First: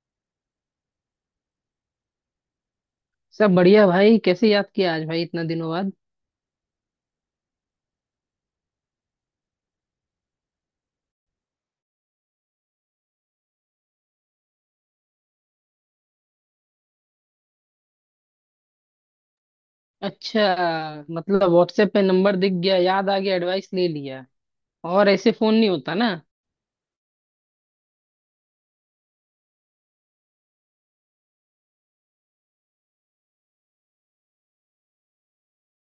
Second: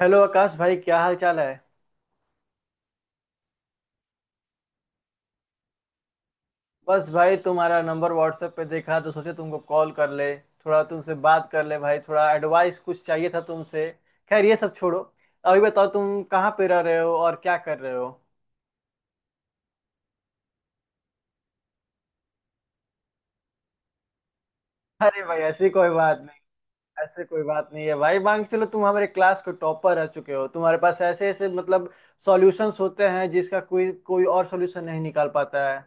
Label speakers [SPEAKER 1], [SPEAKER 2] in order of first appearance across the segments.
[SPEAKER 1] Hello Akash भाई, क्या हाल चाल है।
[SPEAKER 2] सब बढ़िया भाई। कैसे याद किया आज भाई इतना दिनों बाद?
[SPEAKER 1] बस भाई, तुम्हारा नंबर व्हाट्सएप पे देखा तो सोचे तुमको कॉल कर ले थोड़ा तुमसे बात कर ले भाई, थोड़ा एडवाइस कुछ चाहिए था तुमसे। खैर, ये सब छोड़ो। अभी बताओ, तुम कहाँ पे रह रहे हो और क्या कर रहे हो।
[SPEAKER 2] अच्छा, मतलब व्हाट्सएप पे नंबर दिख गया, याद आ गया, एडवाइस ले लिया। और
[SPEAKER 1] अरे
[SPEAKER 2] ऐसे
[SPEAKER 1] भाई,
[SPEAKER 2] फोन
[SPEAKER 1] ऐसी
[SPEAKER 2] नहीं
[SPEAKER 1] कोई
[SPEAKER 2] होता ना?
[SPEAKER 1] बात नहीं। ऐसे कोई बात नहीं है भाई, मान के चलो, तुम हमारे क्लास के टॉपर रह चुके हो। तुम्हारे पास ऐसे ऐसे सॉल्यूशंस होते हैं जिसका कोई कोई और सॉल्यूशन नहीं निकाल पाता है।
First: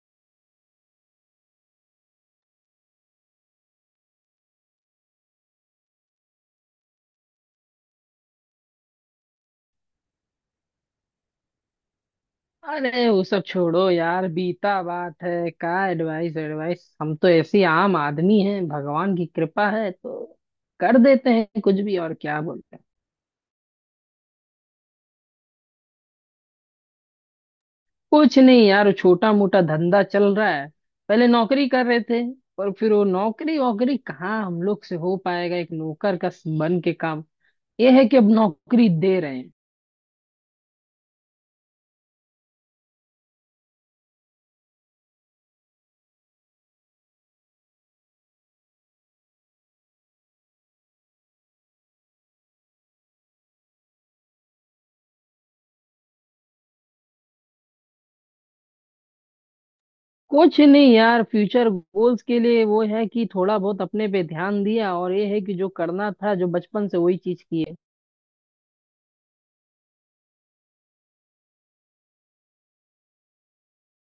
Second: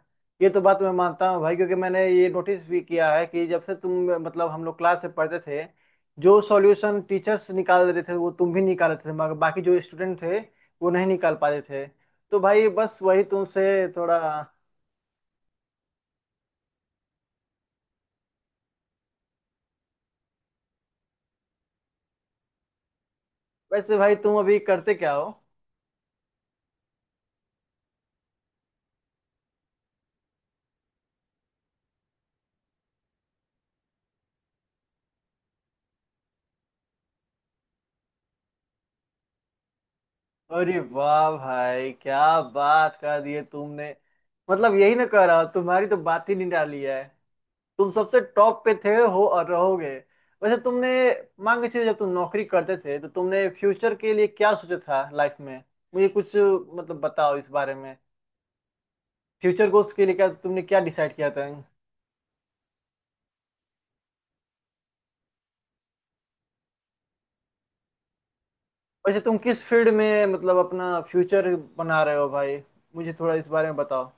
[SPEAKER 1] ये तो बात मैं मानता हूँ भाई, क्योंकि मैंने ये नोटिस भी किया है कि जब से तुम हम लोग क्लास से पढ़ते थे, जो सॉल्यूशन टीचर्स निकाल देते थे वो तुम भी निकाल देते थे, मगर बाकी जो स्टूडेंट थे वो नहीं निकाल पाते थे। तो भाई बस
[SPEAKER 2] अरे
[SPEAKER 1] वही
[SPEAKER 2] वो सब
[SPEAKER 1] तुमसे
[SPEAKER 2] छोड़ो
[SPEAKER 1] थोड़ा।
[SPEAKER 2] यार, बीता बात है। का एडवाइस एडवाइस, हम तो ऐसे ही आम आदमी हैं। भगवान की कृपा है तो कर देते हैं कुछ भी, और क्या बोलते हैं।
[SPEAKER 1] वैसे भाई, तुम अभी करते क्या हो।
[SPEAKER 2] कुछ नहीं यार, छोटा मोटा धंधा चल रहा है। पहले नौकरी कर रहे थे, पर फिर वो नौकरी वोकरी कहाँ हम लोग से हो पाएगा। एक नौकर का बन के काम, ये है कि अब नौकरी दे रहे हैं।
[SPEAKER 1] अरे वाह भाई, क्या बात कर दी है तुमने। मतलब यही ना कह रहा हूं, तुम्हारी तो बात ही नहीं डाली है। तुम सबसे टॉप पे थे, हो और रहोगे। वैसे तुमने, मान के चलिए, जब तुम नौकरी करते थे तो तुमने फ्यूचर के लिए क्या सोचा था लाइफ में। मुझे कुछ बताओ इस बारे में। फ्यूचर गोल्स के लिए क्या
[SPEAKER 2] कुछ
[SPEAKER 1] तुमने क्या
[SPEAKER 2] नहीं
[SPEAKER 1] डिसाइड
[SPEAKER 2] यार,
[SPEAKER 1] किया था।
[SPEAKER 2] फ्यूचर गोल्स के लिए वो है कि थोड़ा बहुत अपने पे ध्यान दिया, और ये है कि जो करना था, जो बचपन से वही चीज की है।
[SPEAKER 1] वैसे तुम किस फील्ड में अपना फ्यूचर बना रहे हो भाई। मुझे थोड़ा इस बारे में बताओ।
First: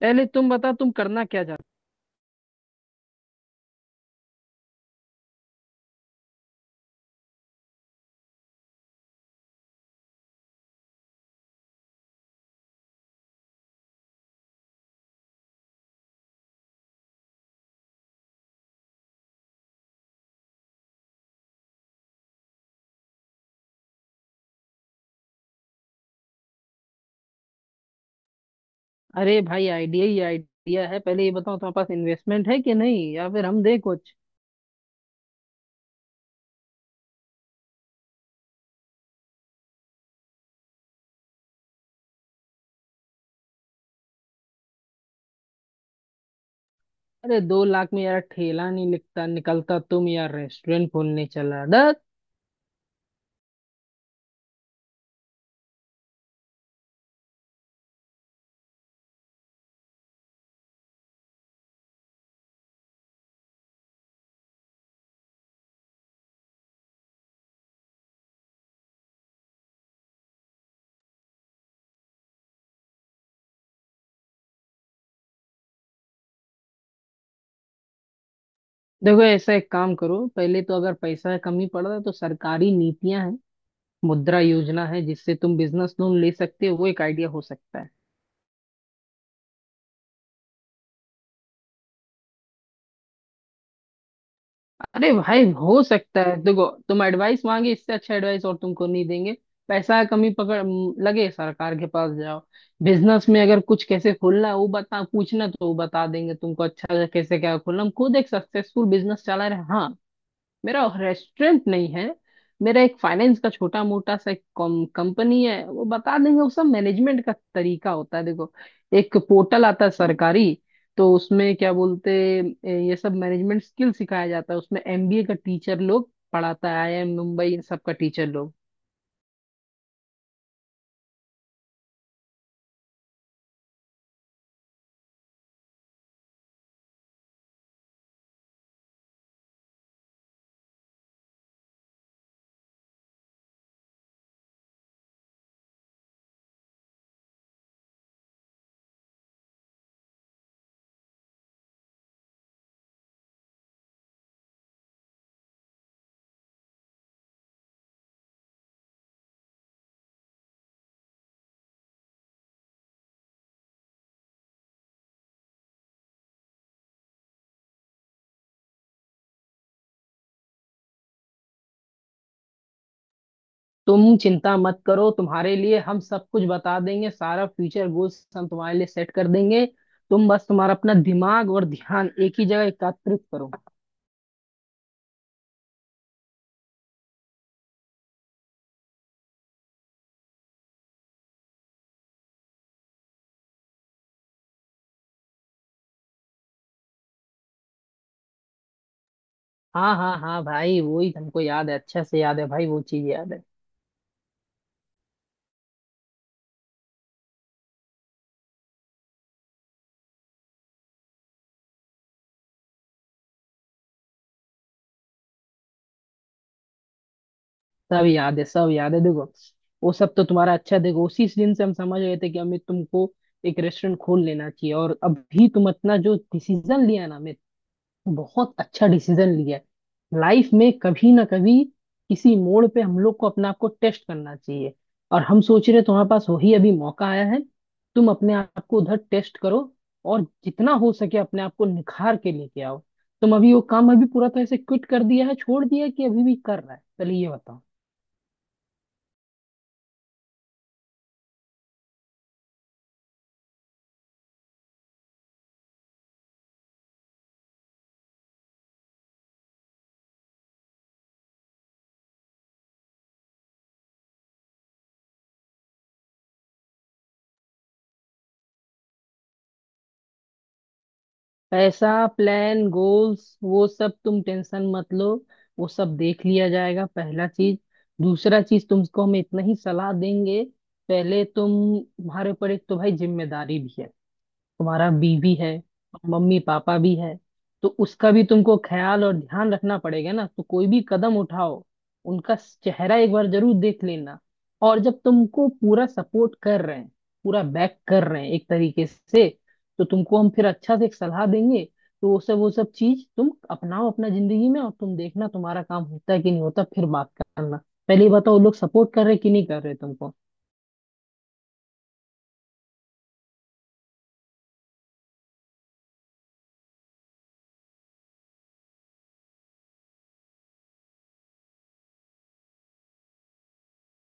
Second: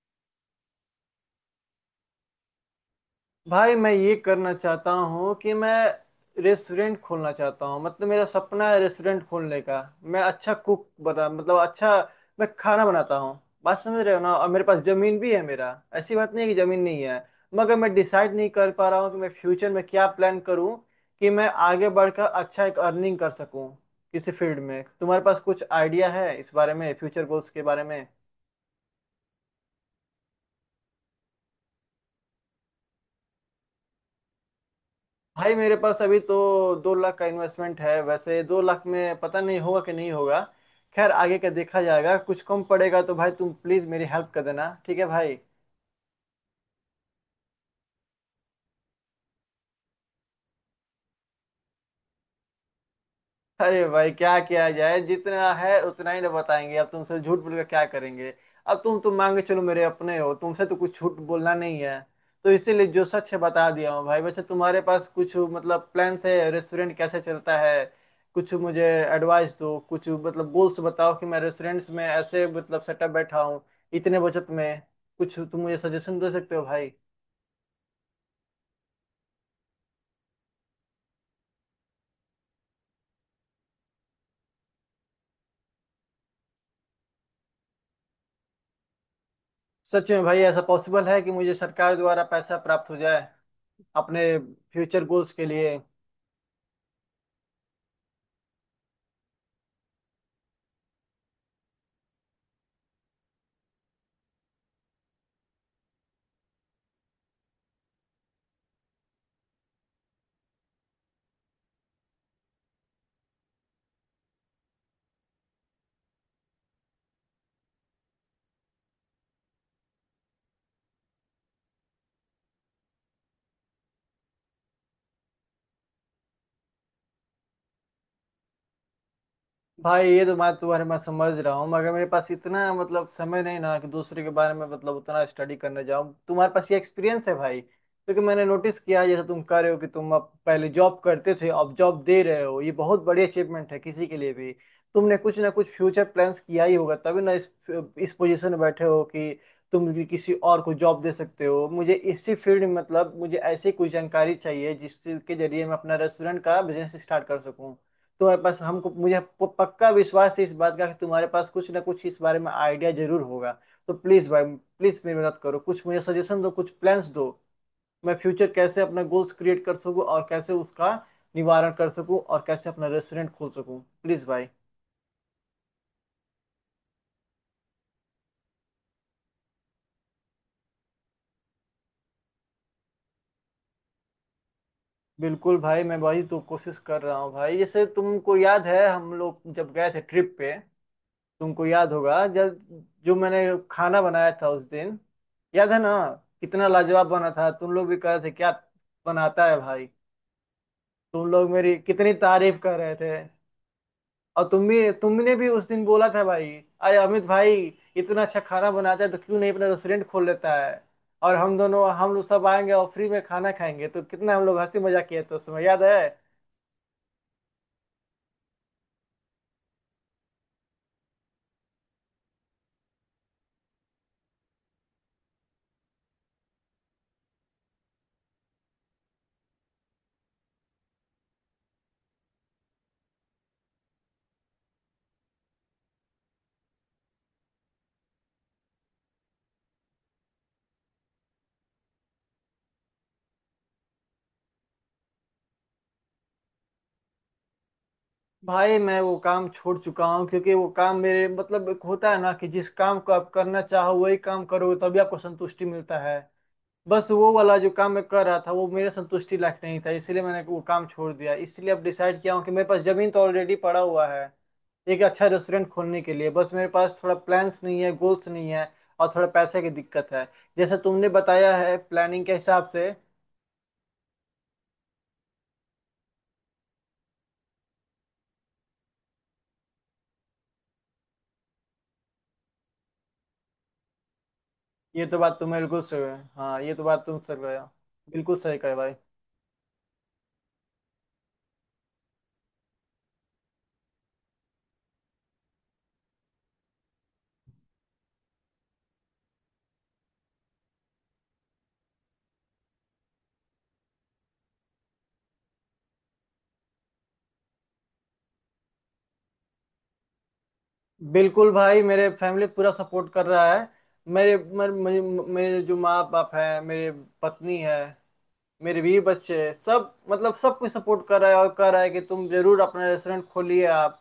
[SPEAKER 2] पहले तुम बता, तुम करना क्या चाहते।
[SPEAKER 1] भाई, मैं ये करना चाहता हूँ कि मैं रेस्टोरेंट खोलना चाहता हूँ। मतलब मेरा सपना है रेस्टोरेंट खोलने का। मैं अच्छा कुक बना, अच्छा मैं खाना बनाता हूँ। बात समझ रहे हो ना। और मेरे पास जमीन भी है मेरा। ऐसी बात नहीं है कि जमीन नहीं है, मगर मैं डिसाइड नहीं कर पा रहा हूँ कि मैं फ्यूचर में क्या प्लान करूँ कि मैं आगे बढ़कर अच्छा एक अर्निंग कर सकूँ किसी फील्ड में। तुम्हारे पास कुछ आइडिया है इस बारे में, फ्यूचर गोल्स के बारे में।
[SPEAKER 2] अरे भाई आइडिया ही आइडिया है। पहले ये बताओ तुम्हारे पास इन्वेस्टमेंट है कि नहीं, या फिर हम दे कुछ।
[SPEAKER 1] भाई, मेरे पास अभी तो 2 लाख का इन्वेस्टमेंट है। वैसे 2 लाख में पता नहीं होगा कि नहीं होगा। खैर, आगे का देखा जाएगा। कुछ कम पड़ेगा तो भाई, तुम प्लीज मेरी हेल्प कर देना, ठीक है भाई।
[SPEAKER 2] अरे 2 लाख में यार ठेला नहीं लिखता निकलता, तुम यार रेस्टोरेंट खोलने चला डर।
[SPEAKER 1] अरे भाई, क्या किया जाए, जितना है उतना ही ना बताएंगे। अब तुमसे झूठ बोल के क्या करेंगे। अब तुम तो मान के चलो, मेरे अपने हो, तुमसे तो कुछ झूठ बोलना नहीं है। तो इसीलिए जो सच है बता दिया हूँ भाई। वैसे तुम्हारे पास कुछ प्लान्स है, रेस्टोरेंट कैसे चलता है, कुछ मुझे एडवाइस दो, कुछ गोल्स बताओ कि मैं रेस्टोरेंट्स में ऐसे सेटअप बैठा हूँ इतने बचत में। कुछ तुम मुझे सजेशन दे सकते हो भाई।
[SPEAKER 2] देखो, ऐसा एक काम करो, पहले तो अगर पैसा कमी पड़ रहा है तो सरकारी नीतियां हैं, मुद्रा योजना है, जिससे तुम बिजनेस लोन ले सकते हो। वो एक आइडिया हो सकता है।
[SPEAKER 1] सच में भाई, ऐसा पॉसिबल है कि मुझे सरकार द्वारा पैसा प्राप्त हो जाए अपने फ्यूचर
[SPEAKER 2] अरे
[SPEAKER 1] गोल्स
[SPEAKER 2] भाई
[SPEAKER 1] के लिए।
[SPEAKER 2] हो सकता है। देखो, तुम एडवाइस मांगे, इससे अच्छा एडवाइस और तुमको नहीं देंगे। पैसा कमी पकड़ लगे, सरकार के पास जाओ। बिजनेस में अगर कुछ कैसे खोलना है वो बता, पूछना तो वो बता देंगे तुमको, अच्छा कैसे क्या खोलना। हम खुद एक सक्सेसफुल बिजनेस चला रहे हैं। हाँ, मेरा रेस्टोरेंट नहीं है, मेरा एक फाइनेंस का छोटा मोटा सा एक कंपनी है। वो बता देंगे वो सब, मैनेजमेंट का तरीका होता है। देखो, एक पोर्टल आता है सरकारी, तो उसमें क्या बोलते, ये सब मैनेजमेंट स्किल सिखाया जाता है। उसमें एमबीए का टीचर लोग पढ़ाता है, आईआईएम मुंबई इन सब का टीचर लोग।
[SPEAKER 1] भाई, ये तो मैं तुम्हारे मैं समझ रहा हूँ, मगर मेरे पास इतना समय नहीं ना कि दूसरे के बारे में उतना स्टडी करने जाऊँ। तुम्हारे पास ये एक्सपीरियंस है भाई, क्योंकि मैंने नोटिस किया जैसे तुम कह रहे हो कि तुम अब पहले जॉब करते थे, अब जॉब दे रहे हो, ये बहुत बड़ी अचीवमेंट है किसी के लिए भी। तुमने कुछ ना कुछ फ्यूचर प्लान्स किया ही होगा तभी ना इस पोजीशन में बैठे हो कि तुम भी किसी और को जॉब दे सकते हो। मुझे इसी फील्ड में मुझे ऐसी कोई जानकारी चाहिए जिसके जरिए मैं अपना रेस्टोरेंट का बिजनेस स्टार्ट कर सकूँ। तो बस हमको मुझे पक्का विश्वास है इस बात का कि तुम्हारे पास कुछ ना कुछ इस बारे में आइडिया जरूर होगा। तो प्लीज भाई, प्लीज मेरी मदद करो, कुछ मुझे सजेशन दो, कुछ प्लान्स दो। मैं फ्यूचर कैसे अपना गोल्स क्रिएट कर सकूं और कैसे उसका निवारण कर सकूं और कैसे अपना रेस्टोरेंट खोल सकूं,
[SPEAKER 2] तुम
[SPEAKER 1] प्लीज भाई।
[SPEAKER 2] चिंता मत करो, तुम्हारे लिए हम सब कुछ बता देंगे। सारा फ्यूचर गोल्स हम तुम्हारे लिए सेट कर देंगे। तुम बस तुम्हारा अपना दिमाग और ध्यान एक ही जगह एकत्रित करो।
[SPEAKER 1] बिल्कुल भाई, मैं भाई तो कोशिश कर रहा हूँ भाई। जैसे तुमको याद है, हम लोग जब गए थे ट्रिप पे, तुमको याद होगा जब जो मैंने खाना बनाया था उस दिन, याद है ना, कितना लाजवाब बना था। तुम लोग भी कह रहे थे, क्या बनाता है भाई।
[SPEAKER 2] हाँ हाँ हाँ भाई, वो ही
[SPEAKER 1] तुम
[SPEAKER 2] हमको
[SPEAKER 1] लोग
[SPEAKER 2] याद
[SPEAKER 1] मेरी
[SPEAKER 2] है, अच्छा
[SPEAKER 1] कितनी
[SPEAKER 2] से याद है
[SPEAKER 1] तारीफ
[SPEAKER 2] भाई,
[SPEAKER 1] कर
[SPEAKER 2] वो
[SPEAKER 1] रहे
[SPEAKER 2] चीज
[SPEAKER 1] थे।
[SPEAKER 2] याद है।
[SPEAKER 1] और तुम भी, तुमने भी उस दिन बोला था भाई, अरे अमित भाई इतना अच्छा खाना बनाता है तो क्यों नहीं अपना रेस्टोरेंट खोल लेता है, और हम दोनों, हम लोग सब आएंगे और फ्री में खाना खाएंगे। तो कितना हम लोग हंसी मजाक किए थे उस समय, याद है।
[SPEAKER 2] सब याद है, सब याद है। देखो, वो सब तो तुम्हारा अच्छा, देखो उसी दिन से हम समझ गए थे कि अमित तुमको एक रेस्टोरेंट खोल लेना चाहिए। और अभी तुम अपना जो डिसीजन लिया ना अमित, बहुत अच्छा डिसीजन लिया है। लाइफ में कभी ना कभी किसी मोड़ पे हम लोग को अपने आप को टेस्ट करना चाहिए, और हम सोच रहे हैं तुम्हारे पास वही अभी मौका आया है। तुम अपने आप को उधर टेस्ट करो, और जितना हो सके अपने आप को निखार के लेके आओ। तुम अभी वो काम अभी पूरा तरह से क्विट कर दिया है, छोड़ दिया है, कि अभी भी कर रहा है? चलिए ये बताओ।
[SPEAKER 1] भाई, मैं वो काम छोड़ चुका हूँ, क्योंकि वो काम मेरे एक होता है ना कि जिस काम को आप करना चाहो वही काम करो, तभी आपको संतुष्टि मिलता है। बस वो वाला जो काम मैं कर रहा था वो मेरे संतुष्टि लायक नहीं था, इसलिए मैंने वो काम छोड़ दिया। इसलिए अब डिसाइड किया हूँ कि मेरे पास जमीन तो ऑलरेडी पड़ा हुआ है एक अच्छा रेस्टोरेंट खोलने के लिए। बस मेरे पास थोड़ा प्लान्स नहीं है, गोल्स नहीं है, और थोड़ा पैसे की दिक्कत है, जैसा तुमने बताया है
[SPEAKER 2] पैसा,
[SPEAKER 1] प्लानिंग के हिसाब
[SPEAKER 2] प्लान,
[SPEAKER 1] से।
[SPEAKER 2] गोल्स, वो सब तुम टेंशन मत लो, वो सब देख लिया जाएगा, पहला चीज। दूसरा चीज, तुमको हम इतना ही सलाह देंगे। पहले तुम, तुम्हारे ऊपर एक तो भाई जिम्मेदारी भी है, तुम्हारा
[SPEAKER 1] ये तो
[SPEAKER 2] बीवी
[SPEAKER 1] बात तुम
[SPEAKER 2] है,
[SPEAKER 1] बिल्कुल सही-
[SPEAKER 2] मम्मी
[SPEAKER 1] हाँ, ये
[SPEAKER 2] पापा
[SPEAKER 1] तो
[SPEAKER 2] भी
[SPEAKER 1] बात
[SPEAKER 2] है,
[SPEAKER 1] तुम सही कहे हो।
[SPEAKER 2] तो उसका भी
[SPEAKER 1] बिल्कुल
[SPEAKER 2] तुमको
[SPEAKER 1] सही कहे भाई।
[SPEAKER 2] ख्याल और ध्यान रखना पड़ेगा ना। तो कोई भी कदम उठाओ, उनका चेहरा एक बार जरूर देख लेना। और जब तुमको पूरा सपोर्ट कर रहे हैं, पूरा बैक कर रहे हैं एक तरीके से, तो तुमको हम फिर अच्छा से एक सलाह देंगे। तो वो सब, वो सब चीज तुम अपनाओ अपना जिंदगी में, और तुम देखना तुम्हारा काम होता है कि नहीं होता, फिर बात करना। पहले ये बताओ वो लोग सपोर्ट कर रहे कि नहीं कर रहे तुमको।
[SPEAKER 1] बिल्कुल भाई, मेरे फैमिली पूरा सपोर्ट कर रहा है। मेरे मेरे मेरे मेरे जो माँ बाप है, मेरे पत्नी है, मेरे बीवी बच्चे हैं, सब सब कुछ सपोर्ट कर रहा है और कह रहा है कि तुम जरूर अपना रेस्टोरेंट खोलिए, आप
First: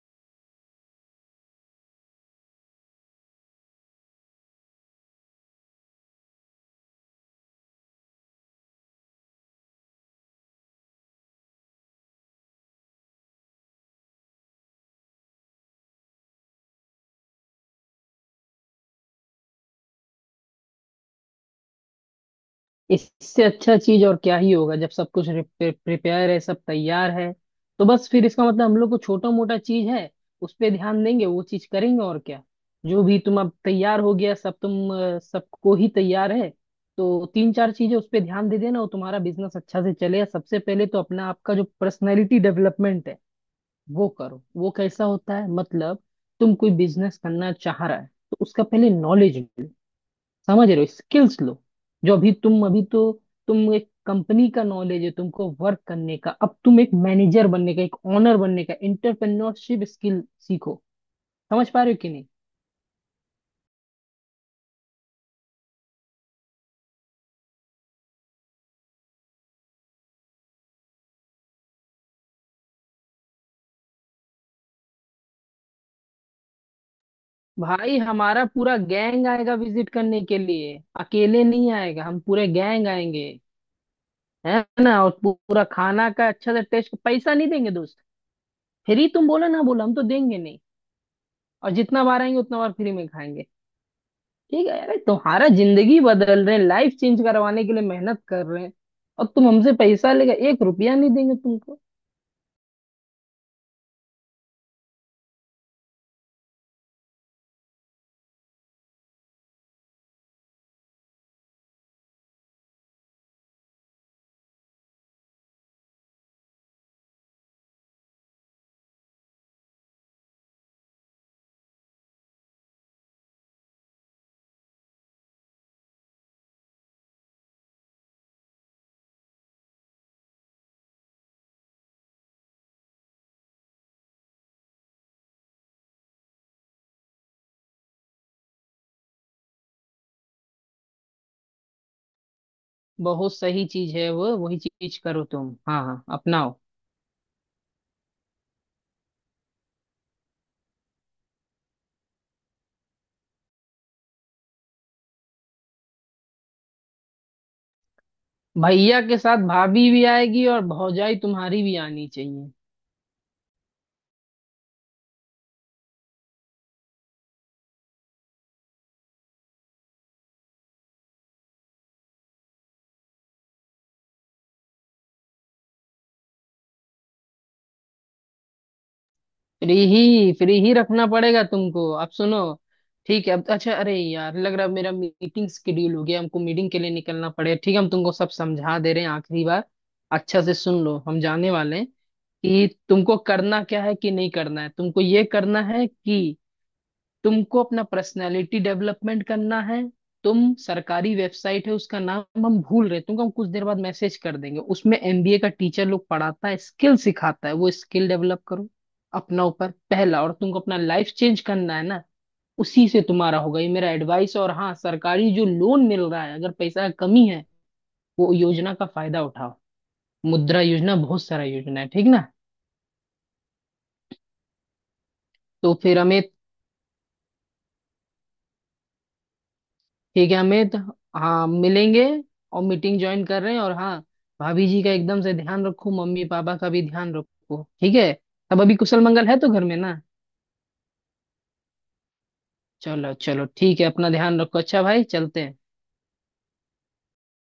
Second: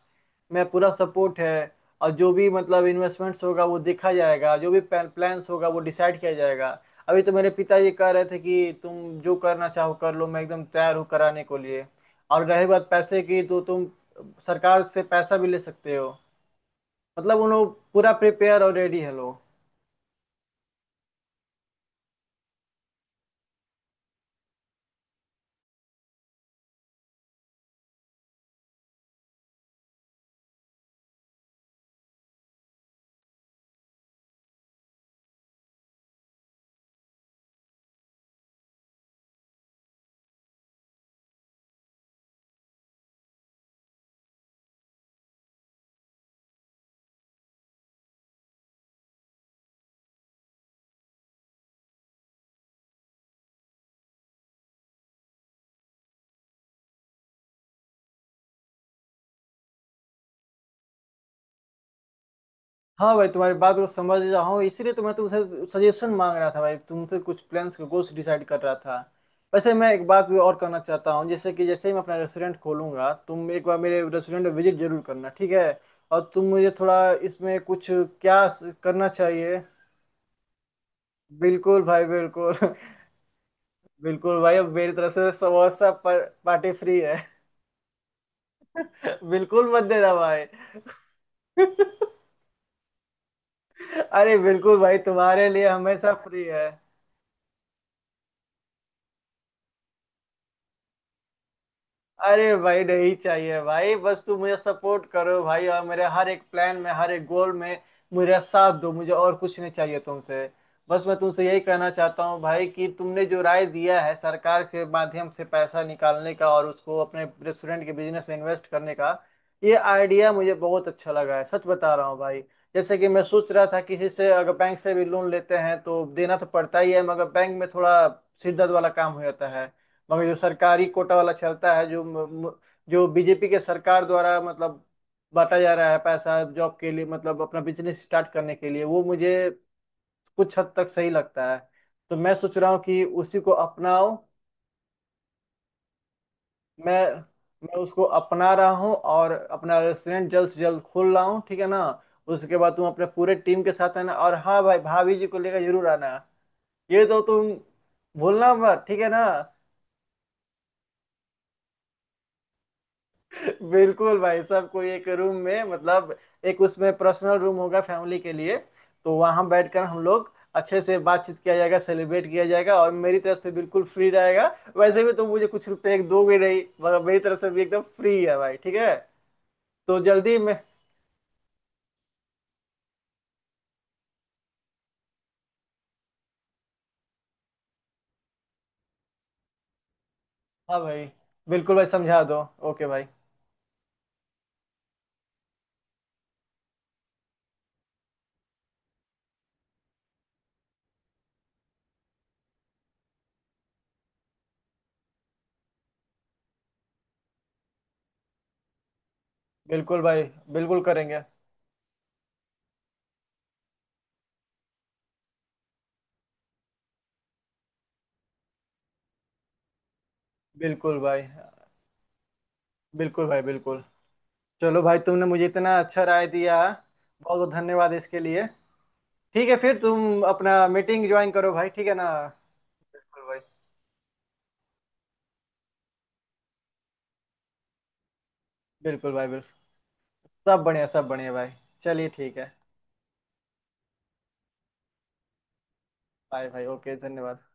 [SPEAKER 1] मैं पूरा सपोर्ट है। और जो भी इन्वेस्टमेंट्स होगा वो देखा जाएगा, जो भी प्लान्स होगा वो डिसाइड किया जाएगा। अभी तो मेरे पिताजी कह रहे थे कि तुम जो करना चाहो कर लो, मैं एकदम तैयार हूँ कराने को लिए। और रही बात पैसे की तो तुम सरकार से पैसा भी ले सकते हो। मतलब उन लोग पूरा प्रिपेयर और रेडी है लोग।
[SPEAKER 2] इससे अच्छा चीज और क्या ही होगा जब सब कुछ प्रिपेयर है, सब तैयार है। तो बस फिर इसका मतलब हम लोग को छोटा मोटा चीज है, उस पे ध्यान देंगे, वो चीज करेंगे, और क्या। जो भी तुम अब तैयार हो गया, सब तुम, सबको ही तैयार है। तो तीन चार चीजें उस पे ध्यान दे देना, और तुम्हारा बिजनेस अच्छा से चले। सबसे पहले तो अपना, आपका जो पर्सनैलिटी डेवलपमेंट है वो करो। वो कैसा होता है मतलब, तुम कोई बिजनेस करना चाह रहा है तो उसका पहले नॉलेज लो। समझ रहे हो, स्किल्स लो। जो अभी तुम अभी तो, तुम एक कंपनी का नॉलेज है तुमको वर्क करने का। अब तुम एक मैनेजर बनने का, एक ओनर बनने का, एंटरप्रेन्योरशिप स्किल सीखो। समझ पा रहे हो कि नहीं?
[SPEAKER 1] हाँ भाई, तुम्हारी बात को समझ रहा हूँ, इसीलिए तो मैं तुमसे सजेशन मांग रहा था भाई, तुमसे कुछ प्लान्स के गोल्स डिसाइड कर रहा था। वैसे मैं एक बात भी और करना चाहता हूँ, जैसे कि जैसे ही मैं अपना रेस्टोरेंट खोलूंगा, तुम एक बार मेरे रेस्टोरेंट में विजिट जरूर करना, ठीक है। और तुम मुझे थोड़ा इसमें कुछ
[SPEAKER 2] भाई हमारा
[SPEAKER 1] क्या
[SPEAKER 2] पूरा
[SPEAKER 1] करना
[SPEAKER 2] गैंग आएगा
[SPEAKER 1] चाहिए।
[SPEAKER 2] विजिट करने के लिए, अकेले नहीं
[SPEAKER 1] बिल्कुल
[SPEAKER 2] आएगा,
[SPEAKER 1] भाई,
[SPEAKER 2] हम पूरे
[SPEAKER 1] बिल्कुल।
[SPEAKER 2] गैंग आएंगे।
[SPEAKER 1] बिल्कुल भाई,
[SPEAKER 2] है
[SPEAKER 1] अब मेरी
[SPEAKER 2] ना, और
[SPEAKER 1] तरफ से
[SPEAKER 2] पूरा
[SPEAKER 1] समोसा
[SPEAKER 2] खाना
[SPEAKER 1] पर,
[SPEAKER 2] का अच्छा सा
[SPEAKER 1] पार्टी
[SPEAKER 2] टेस्ट,
[SPEAKER 1] फ्री है।
[SPEAKER 2] पैसा नहीं देंगे दोस्त। फ्री तुम बोलो ना
[SPEAKER 1] बिल्कुल मत
[SPEAKER 2] बोलो, हम तो
[SPEAKER 1] देना
[SPEAKER 2] देंगे
[SPEAKER 1] भाई।
[SPEAKER 2] नहीं। और जितना बार आएंगे उतना बार फ्री में खाएंगे।
[SPEAKER 1] अरे
[SPEAKER 2] ठीक है।
[SPEAKER 1] बिल्कुल
[SPEAKER 2] अरे
[SPEAKER 1] भाई, तुम्हारे
[SPEAKER 2] तुम्हारा
[SPEAKER 1] लिए
[SPEAKER 2] जिंदगी
[SPEAKER 1] हमेशा फ्री
[SPEAKER 2] बदल रहे हैं,
[SPEAKER 1] है।
[SPEAKER 2] लाइफ चेंज करवाने के लिए मेहनत कर रहे हैं, और तुम हमसे पैसा लेकर एक रुपया नहीं देंगे तुमको।
[SPEAKER 1] अरे भाई, नहीं चाहिए भाई। बस तू मुझे सपोर्ट करो भाई, और मेरे हर एक प्लान में, हर एक गोल में मेरा साथ दो, मुझे और कुछ नहीं चाहिए तुमसे। बस मैं तुमसे यही कहना चाहता हूँ भाई कि तुमने जो राय दिया है सरकार के माध्यम से पैसा निकालने का और उसको अपने रेस्टोरेंट के बिजनेस में इन्वेस्ट करने का, ये आइडिया मुझे बहुत अच्छा लगा है, सच बता रहा हूँ भाई। जैसे कि मैं सोच रहा था किसी से, अगर बैंक से भी लोन लेते हैं तो देना तो पड़ता ही है, मगर बैंक में थोड़ा सिरदर्द वाला काम हो जाता है। मगर जो सरकारी कोटा वाला चलता है, जो जो बीजेपी के सरकार द्वारा बांटा जा रहा है पैसा जॉब के लिए, मतलब अपना बिजनेस स्टार्ट करने के लिए, वो मुझे कुछ हद तक सही लगता है। तो मैं सोच रहा हूँ कि
[SPEAKER 2] बहुत
[SPEAKER 1] उसी को
[SPEAKER 2] सही चीज है
[SPEAKER 1] अपनाओ।
[SPEAKER 2] वो, वही चीज करो तुम। हाँ हाँ, अपनाओ।
[SPEAKER 1] मैं मैं उसको अपना रहा हूँ और अपना रेस्टोरेंट जल्द से जल्द खोल रहा हूँ, ठीक है ना। उसके बाद तुम अपने पूरे टीम के साथ, है ना, और हाँ भाई भाभी जी को लेकर जरूर आना। ये तो तुम भूलना मत, ठीक
[SPEAKER 2] भैया
[SPEAKER 1] है
[SPEAKER 2] के
[SPEAKER 1] ना।
[SPEAKER 2] साथ भाभी भी आएगी, और भौजाई तुम्हारी भी आनी चाहिए।
[SPEAKER 1] बिल्कुल भाई साहब, कोई एक रूम में एक उसमें पर्सनल रूम होगा फैमिली के लिए, तो वहां बैठकर हम लोग अच्छे से बातचीत किया जाएगा, सेलिब्रेट किया जाएगा, और मेरी तरफ से बिल्कुल फ्री रहेगा। वैसे भी तुम मुझे कुछ रुपए एक दोगे नहीं, मगर मेरी तरफ से भी एकदम फ्री है भाई, ठीक है।
[SPEAKER 2] फ्री
[SPEAKER 1] तो
[SPEAKER 2] ही,
[SPEAKER 1] जल्दी
[SPEAKER 2] फ्री
[SPEAKER 1] मैं।
[SPEAKER 2] ही रखना पड़ेगा तुमको। अब सुनो, ठीक है। अब तो अच्छा, अरे यार लग रहा है मेरा मीटिंग शेड्यूल हो गया, हमको मीटिंग के लिए निकलना पड़ेगा। ठीक है, हम तुमको सब समझा दे रहे हैं आखिरी बार, अच्छा से सुन
[SPEAKER 1] हाँ
[SPEAKER 2] लो,
[SPEAKER 1] भाई,
[SPEAKER 2] हम जाने वाले
[SPEAKER 1] बिल्कुल
[SPEAKER 2] हैं।
[SPEAKER 1] भाई, समझा दो।
[SPEAKER 2] कि
[SPEAKER 1] ओके भाई।
[SPEAKER 2] तुमको करना क्या है कि नहीं करना है, तुमको ये करना है कि तुमको अपना पर्सनालिटी डेवलपमेंट करना है। तुम, सरकारी वेबसाइट है उसका नाम हम भूल रहे हैं, तुमको हम कुछ देर बाद मैसेज कर देंगे। उसमें एमबीए का टीचर लोग पढ़ाता है, स्किल सिखाता है, वो स्किल डेवलप करो अपना ऊपर,
[SPEAKER 1] बिल्कुल
[SPEAKER 2] पहला।
[SPEAKER 1] भाई,
[SPEAKER 2] और तुमको अपना
[SPEAKER 1] बिल्कुल
[SPEAKER 2] लाइफ
[SPEAKER 1] करेंगे।
[SPEAKER 2] चेंज करना है ना, उसी से तुम्हारा होगा। ये मेरा एडवाइस। और हाँ, सरकारी जो लोन मिल रहा है, अगर पैसा कमी है, वो योजना का फायदा उठाओ। मुद्रा योजना,
[SPEAKER 1] बिल्कुल
[SPEAKER 2] बहुत
[SPEAKER 1] भाई,
[SPEAKER 2] सारा योजना है, ठीक ना?
[SPEAKER 1] बिल्कुल भाई, बिल्कुल। चलो भाई, तुमने मुझे
[SPEAKER 2] तो
[SPEAKER 1] इतना
[SPEAKER 2] फिर
[SPEAKER 1] अच्छा
[SPEAKER 2] हमें,
[SPEAKER 1] राय दिया, बहुत बहुत धन्यवाद इसके लिए। ठीक है, फिर तुम
[SPEAKER 2] ठीक है अमित,
[SPEAKER 1] अपना मीटिंग ज्वाइन
[SPEAKER 2] हाँ
[SPEAKER 1] करो भाई, ठीक है
[SPEAKER 2] मिलेंगे,
[SPEAKER 1] ना।
[SPEAKER 2] और मीटिंग ज्वाइन
[SPEAKER 1] बिल्कुल
[SPEAKER 2] कर
[SPEAKER 1] भाई,
[SPEAKER 2] रहे हैं। और हाँ, भाभी जी का एकदम से ध्यान रखो, मम्मी पापा का भी ध्यान रखो, ठीक है। अब अभी कुशल
[SPEAKER 1] बिल्कुल
[SPEAKER 2] मंगल
[SPEAKER 1] भाई,
[SPEAKER 2] है तो घर में
[SPEAKER 1] बिल्कुल।
[SPEAKER 2] ना।
[SPEAKER 1] सब बढ़िया, सब बढ़िया भाई। चलिए, ठीक है।
[SPEAKER 2] चलो चलो ठीक है, अपना ध्यान रखो। अच्छा भाई, चलते हैं।
[SPEAKER 1] बाय भाई, ओके, धन्यवाद।